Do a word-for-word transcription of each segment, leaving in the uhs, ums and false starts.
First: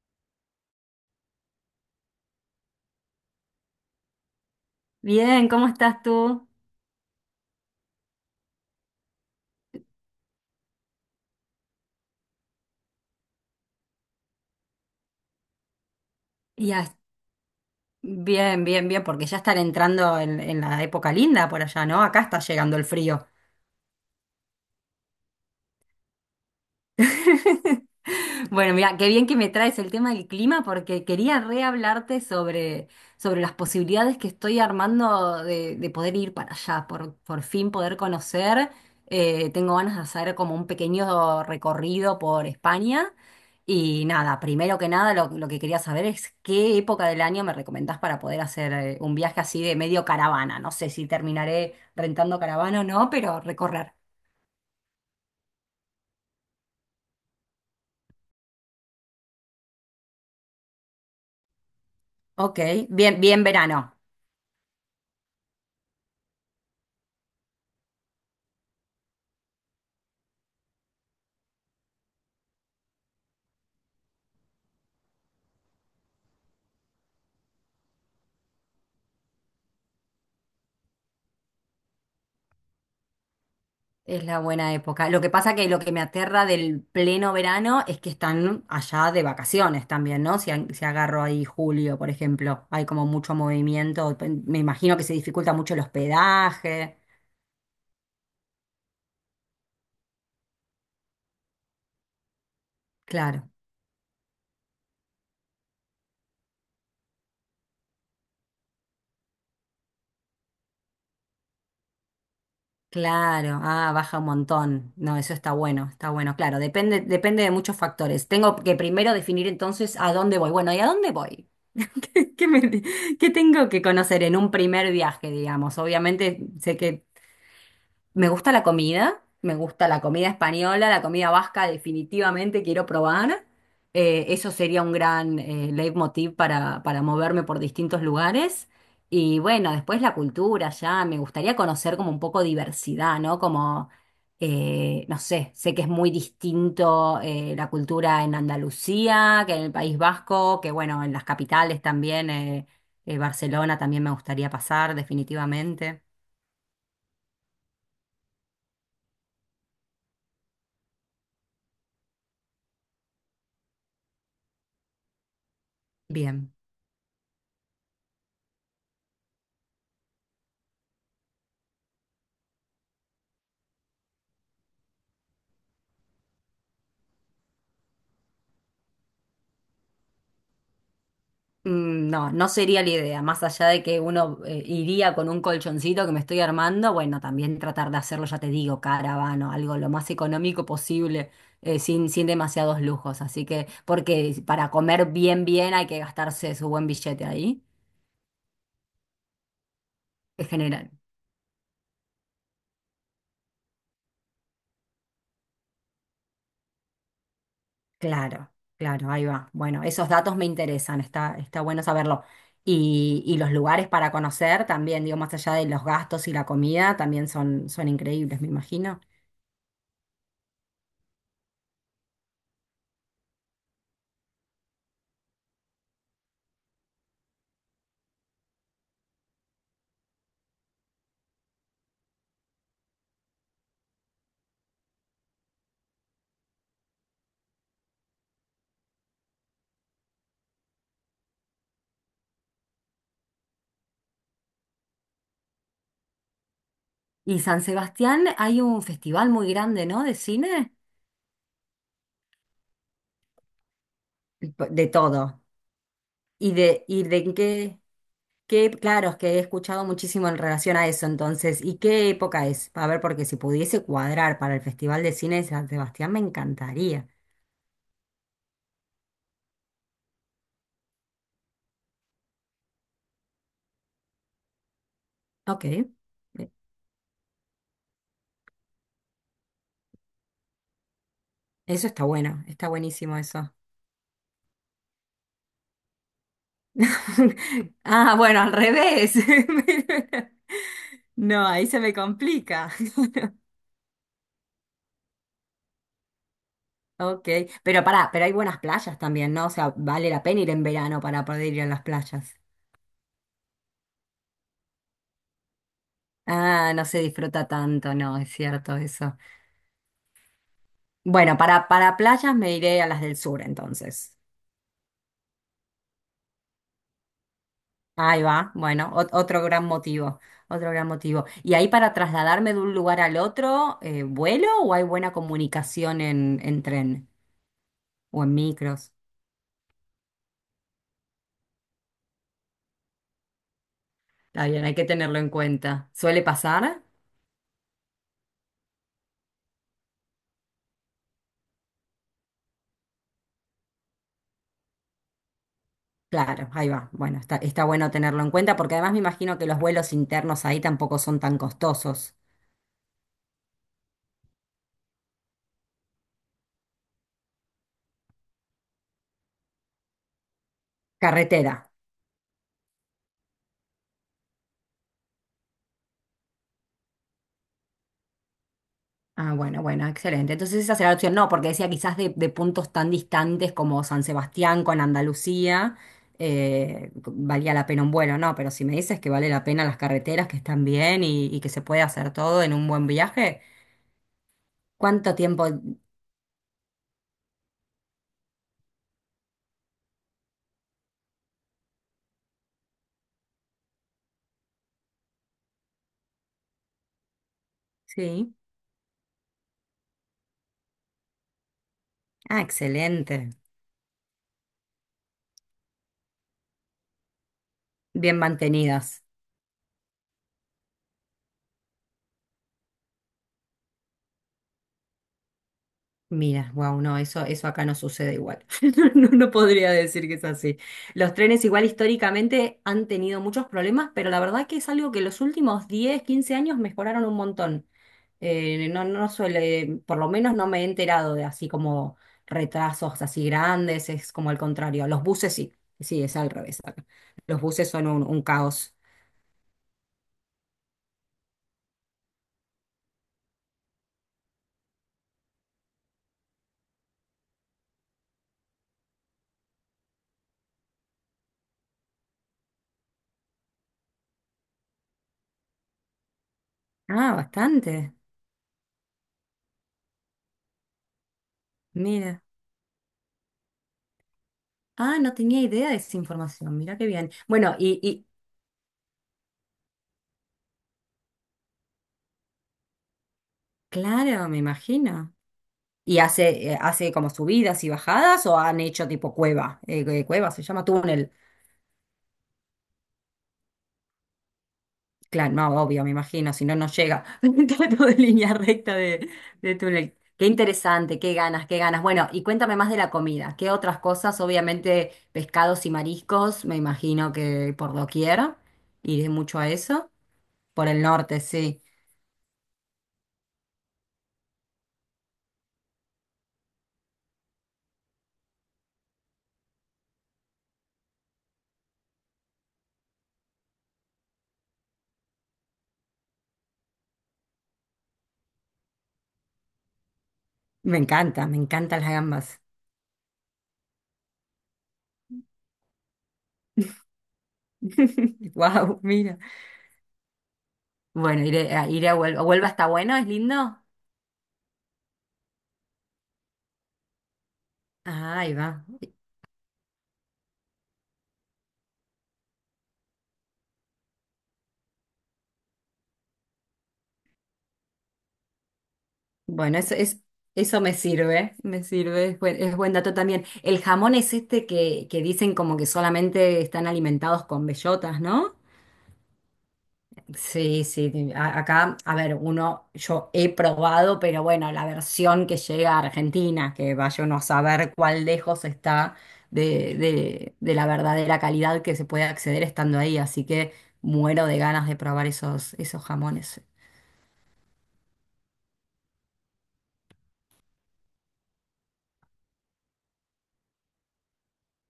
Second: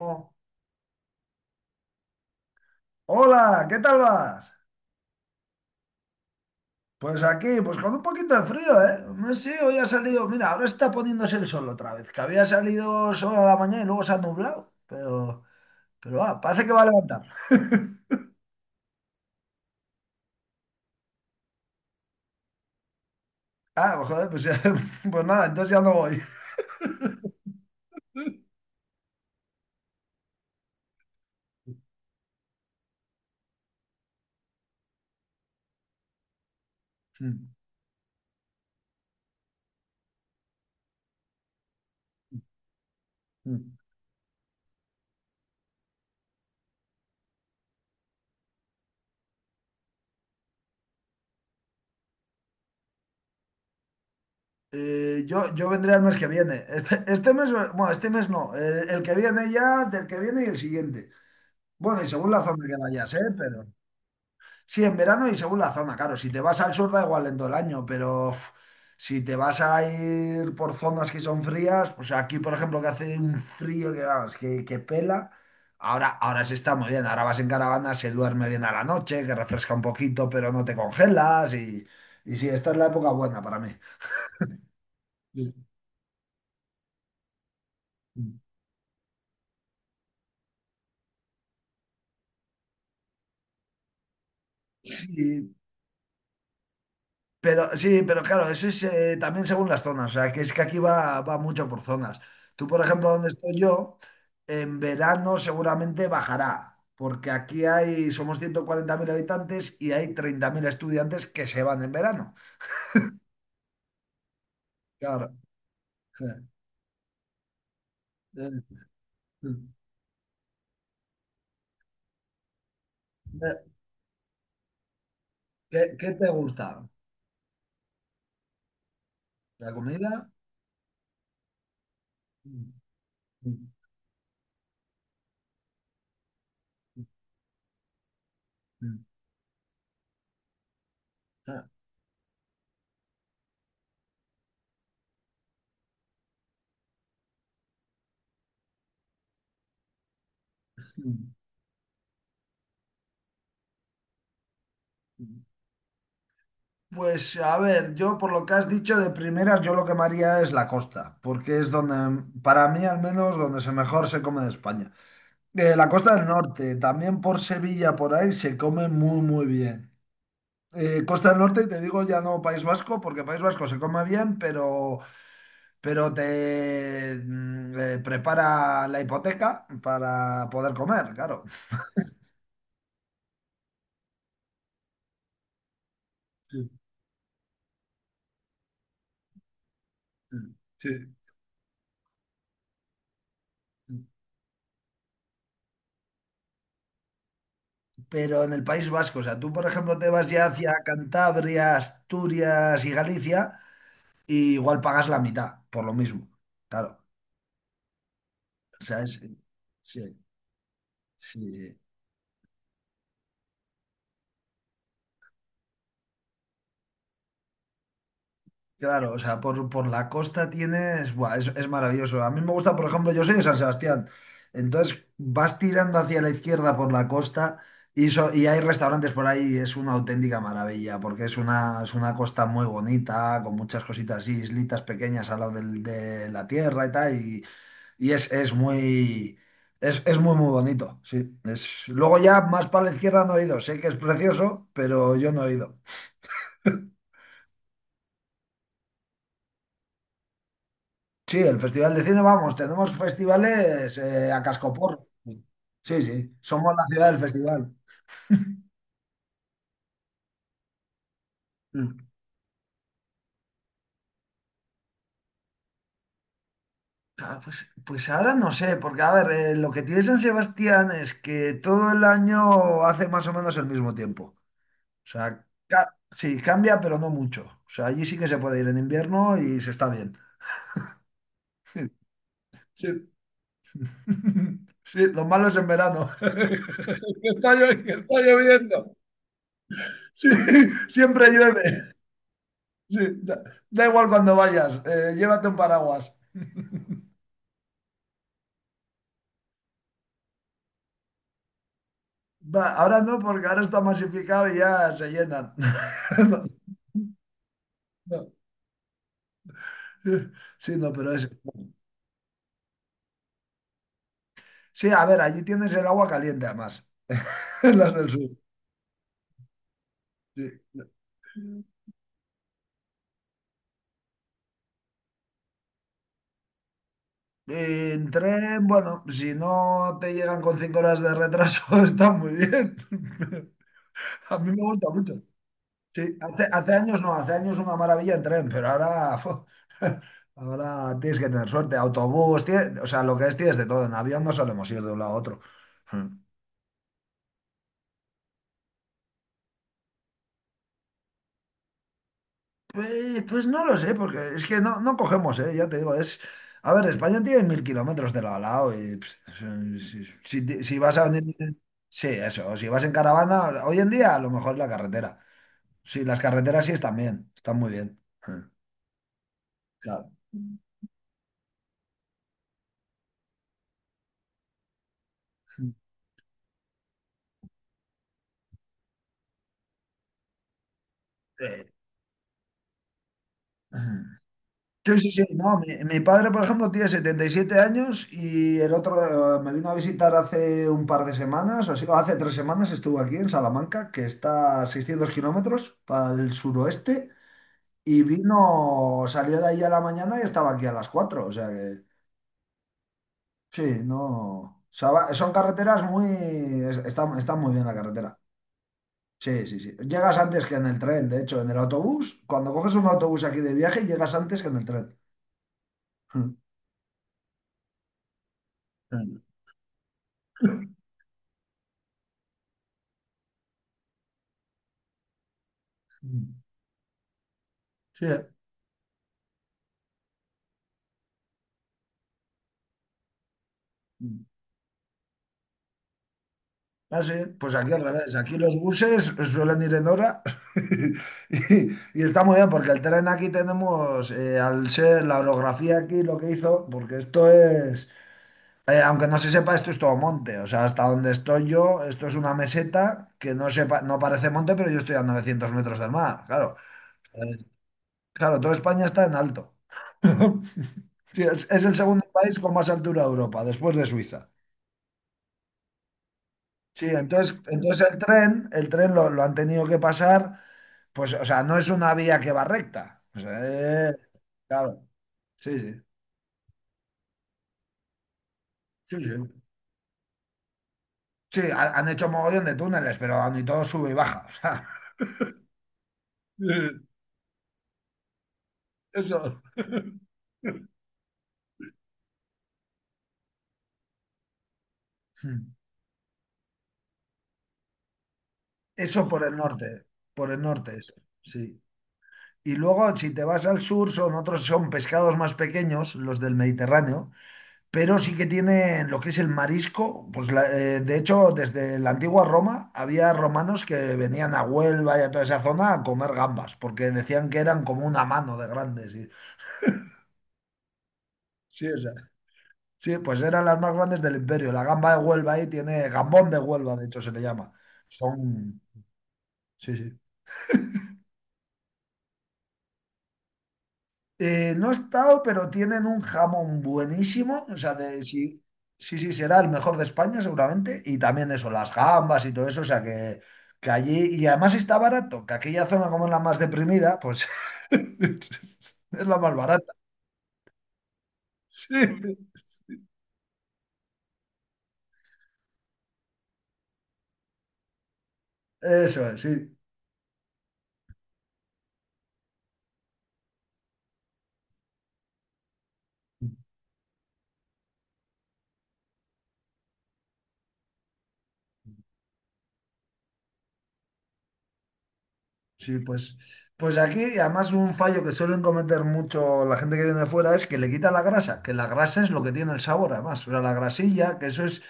Oh, hola, ¿qué tal vas? Bien, ¿cómo estás tú? Pues aquí, pues con un poquito de frío, ¿eh? No sé, hoy ha salido, mira, ahora está poniéndose el sol otra vez, que había salido sol a la mañana y luego se ha nublado, pero, pero ah, parece que va a Ya, levantar. bien, bien, bien, porque ya están entrando en, en la época linda por allá, ¿no? Acá está llegando el frío. Ah, pues joder, pues, ya- pues nada, entonces ya no voy. Bueno, mira, qué bien que me traes el tema del clima porque quería rehablarte sobre, sobre las posibilidades que estoy armando de, de poder ir para allá, por, por fin poder conocer. Eh, tengo ganas de hacer como un pequeño recorrido por España. Y nada, primero que nada lo, lo que quería saber es qué época del año me recomendás para poder hacer eh, un viaje así de medio caravana. No sé si terminaré rentando caravana o no, pero recorrer. Eh, yo, yo vendré el mes que viene. Este, este mes, bueno, este mes no, el, el que viene ya, del que viene y el siguiente. Bueno, y según la Ok, zona que vayas, ¿eh? bien, bien Pero. verano. Sí, en verano y según la zona, claro. Si te vas al sur da igual en todo el año, pero uf, si te vas a ir por zonas que son frías, pues aquí, por ejemplo, que hace un frío que vamos, que, que pela, ahora, ahora se está muy bien. Ahora vas en caravana, se duerme bien a la noche, que refresca un poquito, pero no te congelas, y, y sí, esta es la época buena para mí. Es la buena época. Lo que Sí. pasa que lo que me aterra del pleno verano es que están allá de vacaciones también, ¿no? Si, a- si agarro ahí julio, por ejemplo, hay como mucho movimiento. Me imagino que se dificulta Sí, mucho el hospedaje. pero sí, pero claro, eso es, eh, también según las zonas, o sea, que es que aquí va, va mucho por zonas. Tú, por ejemplo, donde Claro, estoy yo, en verano seguramente bajará, porque aquí hay, somos ciento cuarenta mil habitantes y hay treinta mil estudiantes que se van en verano. claro. Ah, baja un montón. No, Claro. eso está bueno, está bueno. Claro, depende, depende de muchos factores. Tengo que primero definir entonces a dónde voy. Bueno, ¿y a dónde voy? ¿Qué, qué me- ¿Qué tengo que conocer en un primer viaje, digamos? ¿Qué, qué te Obviamente sé gusta? que me gusta la comida, me ¿La gusta la comida comida? española, la comida vasca definitivamente Mm, quiero probar. mm, Eh, eso sería un gran eh, leitmotiv para, para mm, moverme por distintos lugares. mm, Y bueno, después la cultura ya, me gustaría ah, conocer como un poco diversidad, ¿no? Como, eh, no sé, sé que es muy distinto eh, la cultura en Andalucía, que en el País Vasco, que bueno, en las mm, capitales también, eh, eh, Barcelona también me gustaría pasar mm. definitivamente. Pues a ver, yo por lo que has dicho de primeras, yo lo que me haría es la costa, porque es donde, para mí al menos, donde se mejor se come de España. Eh, la costa del Bien. norte, también por Sevilla, por ahí, se come muy, muy bien. Eh, costa del norte, te digo ya no País Vasco, porque País Vasco se come bien, pero, pero te mm, eh, prepara la hipoteca para poder comer, claro. Mm, no, no sería la idea, más allá de que uno eh, iría con un colchoncito que me estoy Sí, armando, bueno, también tratar de hacerlo, ya te digo, caravano, algo lo más económico sí. posible, eh, sin, sin demasiados lujos, así que, porque para comer bien, bien hay que gastarse su buen billete ahí, Pero en el País Vasco. O sea, tú, por ejemplo, te vas ya es hacia general. Cantabria, Asturias y Galicia, y igual pagas la mitad, por lo mismo. Claro. Claro, O sea, claro, es- ahí sí, va. Bueno, esos sí, datos me interesan, está, está sí. bueno saberlo. Y, y los lugares para conocer también, digo, más allá de los gastos y la comida, también son, son increíbles, me imagino. Claro, o sea, por, por la costa tienes, buah, es, es maravilloso. A mí me gusta, por ejemplo, yo soy de San Sebastián. Entonces vas tirando hacia la izquierda por la costa. Y, so- y hay restaurantes por ahí, y es una auténtica maravilla, porque es una, es una costa muy bonita, con muchas cositas así, islitas pequeñas al lado del- de la tierra y tal, y, Y es, es muy, es, es muy, muy bonito, sí. Es, luego ya más para la izquierda no he ido. Sé que es precioso, pero yo no he ido. Y San Sebastián hay un festival muy grande, ¿no? De cine. Sí, el Festival de Cine, vamos, tenemos festivales, eh, a P- De cascoporro. todo. Sí, sí, ¿Y somos de, la y ciudad del de festival. qué, qué? Claro, es que he escuchado muchísimo en relación a eso, entonces, ¿y Mm. qué época es? A ver, porque si pudiese cuadrar para el Festival de Cine de San Sebastián, me encantaría. Ah, Pues, pues ahora no sé, porque a ver, eh, lo que tiene San Sebastián es que todo el año hace más o menos el mismo tiempo. O sea, Ok, eh, ca- sí, cambia, pero no mucho. O sea, allí sí que se puede ir en invierno y se está bien. eso está bueno, está Sí. buenísimo eso. Sí, lo malo es en verano. Que está, llo- que Ah, está bueno, al lloviendo. revés. Sí, siempre No, ahí se me llueve. complica. Sí, da, da igual cuando vayas, eh, llévate un paraguas. Ok, pero pará, pero hay buenas playas también, ¿no? O sea, vale la pena ir en verano para poder ir a las playas. Va, ahora no, porque ahora está masificado y ya se llenan. No, Ah, no se disfruta tanto, no, no. es cierto eso. Sí, no, pero es... Bueno, para, para playas me iré a las del sur entonces. Sí, a ver, allí tienes el agua caliente además, las del Ahí sur. va, bueno, ot- otro gran motivo, Sí. otro gran motivo. ¿Y ahí para trasladarme de un lugar al otro, eh, vuelo o hay buena comunicación en, en tren En o en tren, micros? bueno, si no te llegan con cinco horas de retraso, está muy bien. A Está mí me bien, hay que gusta mucho. tenerlo en cuenta. Sí, ¿Suele hace, hace pasar? años no, hace años una maravilla en tren, pero ahora, fu, ahora tienes que tener suerte. Autobús, tie- o sea, lo que es tienes de todo. En avión no solemos ir de un lado a otro. Mm. Claro, ahí va. Bueno, está, está bueno tenerlo en cuenta porque además me imagino que los vuelos internos ahí tampoco son tan costosos. Pues, pues no lo sé, porque es que no, no cogemos, ¿eh? Ya te digo, es... A ver, España tiene mil kilómetros de lado a lado y pff, si, si- si- si vas a venir... Carretera. Sí, eso, si vas en caravana, hoy en día a lo mejor la carretera. Sí, las carreteras sí están bien, están muy bien. Mm. Ah, bueno, bueno, Claro. excelente. Entonces esa será la opción. No, porque decía quizás de, de puntos tan distantes como San Sebastián con Andalucía, eh, valía la pena un vuelo, ¿no? Pero si me dices que vale la pena las carreteras, que están bien y, y que se puede hacer todo en un buen viaje, Sí. Sí, sí, ¿cuánto sí, tiempo? no, mi, mi padre, por ejemplo, tiene setenta y siete años, y el otro, eh, me vino a visitar hace un par de semanas, o así, o hace tres semanas estuvo aquí en Salamanca, que está a seiscientos kilómetros para el suroeste, y Sí. vino, salió de ahí a la mañana y estaba aquí a las cuatro, o sea que Ah, excelente. sí, no, o sea, va- son carreteras muy, es- está, está muy bien la Bien carretera. mantenidas. Sí, sí, sí. Llegas antes que en el tren, de hecho, en el autobús, cuando coges un autobús aquí de viaje, llegas antes que en el tren. Mira, wow, no, eso, eso acá no sucede igual. No, no podría decir que es así. Los trenes igual históricamente han tenido muchos problemas, pero la verdad que es algo que los últimos diez, quince años mejoraron un montón. Sí. eh. Eh, no, no suele, por lo menos no me he enterado de así como retrasos así grandes, es como al contrario. Los buses sí, sí, es al revés acá. Ah, sí, Los pues buses aquí al son un, revés. un Aquí los caos. buses suelen ir en hora y, y está muy bien porque el tren aquí tenemos, eh, al ser la orografía aquí lo que hizo, porque esto es, eh, aunque no se sepa, esto es todo monte. O sea, hasta donde estoy yo, esto es una meseta que no sepa, no parece monte, pero yo estoy a novecientos metros del mar. Claro, Ah, Eh, bastante. claro, toda España está en alto. Sí, es, es el segundo Mira. país con más altura de Europa, después de Suiza. Ah, no tenía idea de esa información. Mira Sí, qué bien. entonces, Bueno, y, entonces el y tren, el tren lo, lo han tenido que pasar, pues, o sea, no es una vía que va recta. O sea, eh, claro, me claro, imagino. sí, sí, ¿Y hace, eh, hace como subidas y bajadas o han hecho sí, sí. tipo cueva? Eh, eh, cueva se llama túnel. Sí, ha- han hecho mogollón de túneles, pero ni todo sube y baja. O sea, Claro, no, obvio, me imagino, si no, no sí, llega. Trato de línea recta de, eso. de túnel. Qué interesante, qué ganas, qué ganas. Bueno, y cuéntame más de la comida. ¿Qué otras cosas? Obviamente, Hmm. pescados y mariscos, me imagino que por doquier. Eso Iré por el mucho a norte, eso. por el Por norte, el eso, norte, sí. sí. Y luego, si te vas al sur, son otros, son pescados más pequeños, los del Mediterráneo, pero sí que tienen lo que es el marisco. Pues la- eh, de hecho, desde la antigua Roma había romanos que venían a Huelva y a toda esa zona a comer gambas, porque decían que eran como una mano de grandes. y- Me encanta, me Sí, o encantan las sea, gambas. sí, pues eran las más grandes del imperio. La gamba de Huelva ahí tiene, gambón de Huelva, de hecho se le llama. Son, Wow, mira. sí, sí. Bueno, iré, a- iré a Huelva. ¿Huelva está bueno? ¿Es lindo? Eh, no he estado, pero tienen un jamón buenísimo. O sea, de, Ah, ahí sí, va. sí, sí, será el mejor de España seguramente. Y también eso, las gambas y todo eso. O sea, que, que allí... Y además está barato, que aquella zona como es la más deprimida, pues es la más Bueno, barata. eso, es, eso me sirve, me Sí, sirve, es buen, es buen dato también. El jamón es este que, que dicen como que solamente están alimentados con bellotas, ¿no? eso es, sí. Sí, sí, a- acá, a ver, uno, yo he probado, pero bueno, la versión que llega a Argentina, que vaya uno a saber cuál lejos está de, de, de la verdadera calidad que se puede acceder estando ahí, así que muero de ganas de probar esos, Sí, esos pues, jamones. pues aquí, y además un fallo que suelen cometer mucho la gente que viene de fuera es que le quita la grasa, que la grasa es lo que tiene el sabor, además. O sea, la grasilla, que eso es,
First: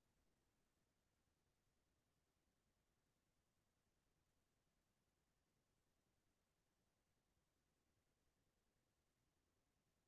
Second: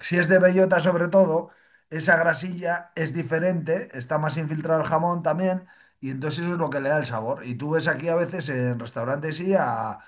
si es de bellota sobre todo, esa grasilla es diferente, está más infiltrado el jamón también, y entonces eso es lo que le da el sabor. Y tú ves aquí a veces en restaurantes y a,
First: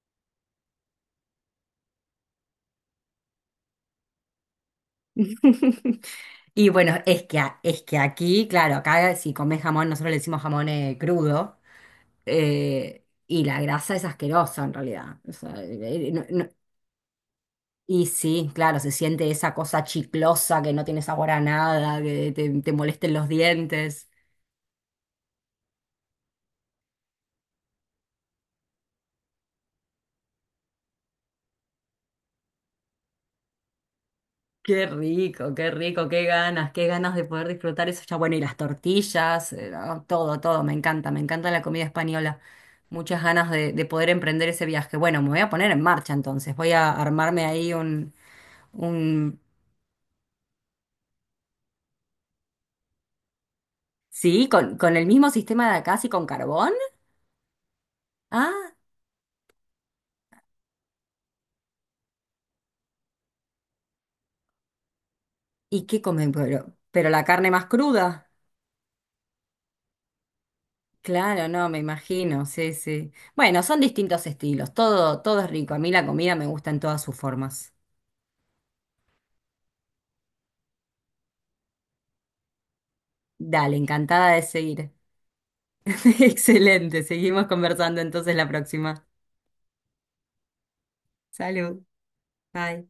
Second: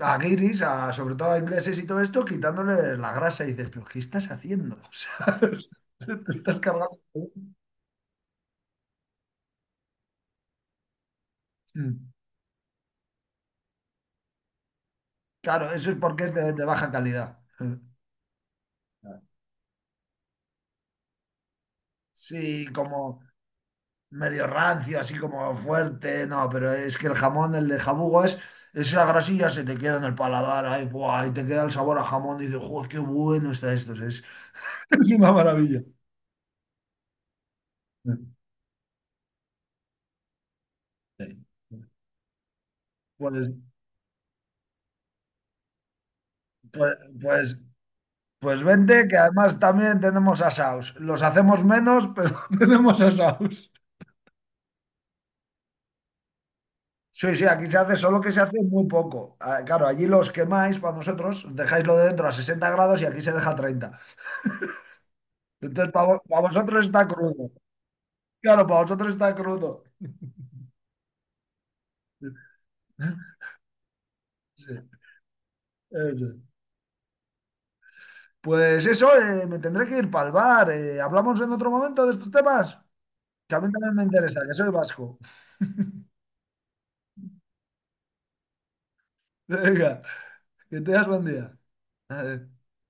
a guiris, a, sobre todo a ingleses y todo esto, quitándole la grasa y dices, pero ¿qué estás haciendo? O sea, te estás Y bueno, cargando. es que, a- es que aquí, claro, acá si comes jamón, nosotros le decimos jamón eh, crudo, Mm. eh, y la grasa es asquerosa en realidad. O sea, Claro, eso es eh, eh, porque no- es no- de, de baja calidad. y sí, claro, se siente esa cosa chiclosa que no tiene sabor a nada, que te, Sí, te molesta en como... los dientes. medio rancio, así como fuerte, no, pero es que el jamón, el de jabugo es, esa grasilla se te queda en el paladar, ahí, buah, y te queda el sabor a jamón, y dices: "Joder, qué bueno está esto, es, Qué es una rico, qué maravilla." rico, qué ganas, qué ganas de poder disfrutar eso ya. Bueno, y las tortillas, eh, no, todo, todo, me encanta, me Sí. encanta la comida española. Muchas ganas Pues, de, de poder emprender ese viaje. Bueno, me voy a poner en marcha entonces, voy a pues, armarme pues, ahí un, pues vente, que un... además también tenemos asaos. Los hacemos menos, pero tenemos asaos. Sí, con, con el mismo sistema de acá, sí, con carbón. Sí, sí, aquí se hace, solo que se hace Ah, muy poco. Ah, claro, allí los quemáis para vosotros, dejáislo de dentro a sesenta grados y aquí se deja a treinta. ¿y Entonces, qué comen? para Pero, vosotros está pero la crudo. carne más cruda. Claro, para vosotros está crudo. Claro, no, me imagino, sí, sí. Bueno, son distintos Sí, estilos, todo, todo es rico. A mí la eso. comida me gusta en todas sus formas. Pues eso, eh, me tendré que ir para el bar. eh, hablamos en otro momento de estos temas, que a mí Dale, también me encantada interesa, de que soy seguir. vasco. Excelente, seguimos conversando entonces la próxima. Venga, que tengas buen día. Salud, Adiós. bye.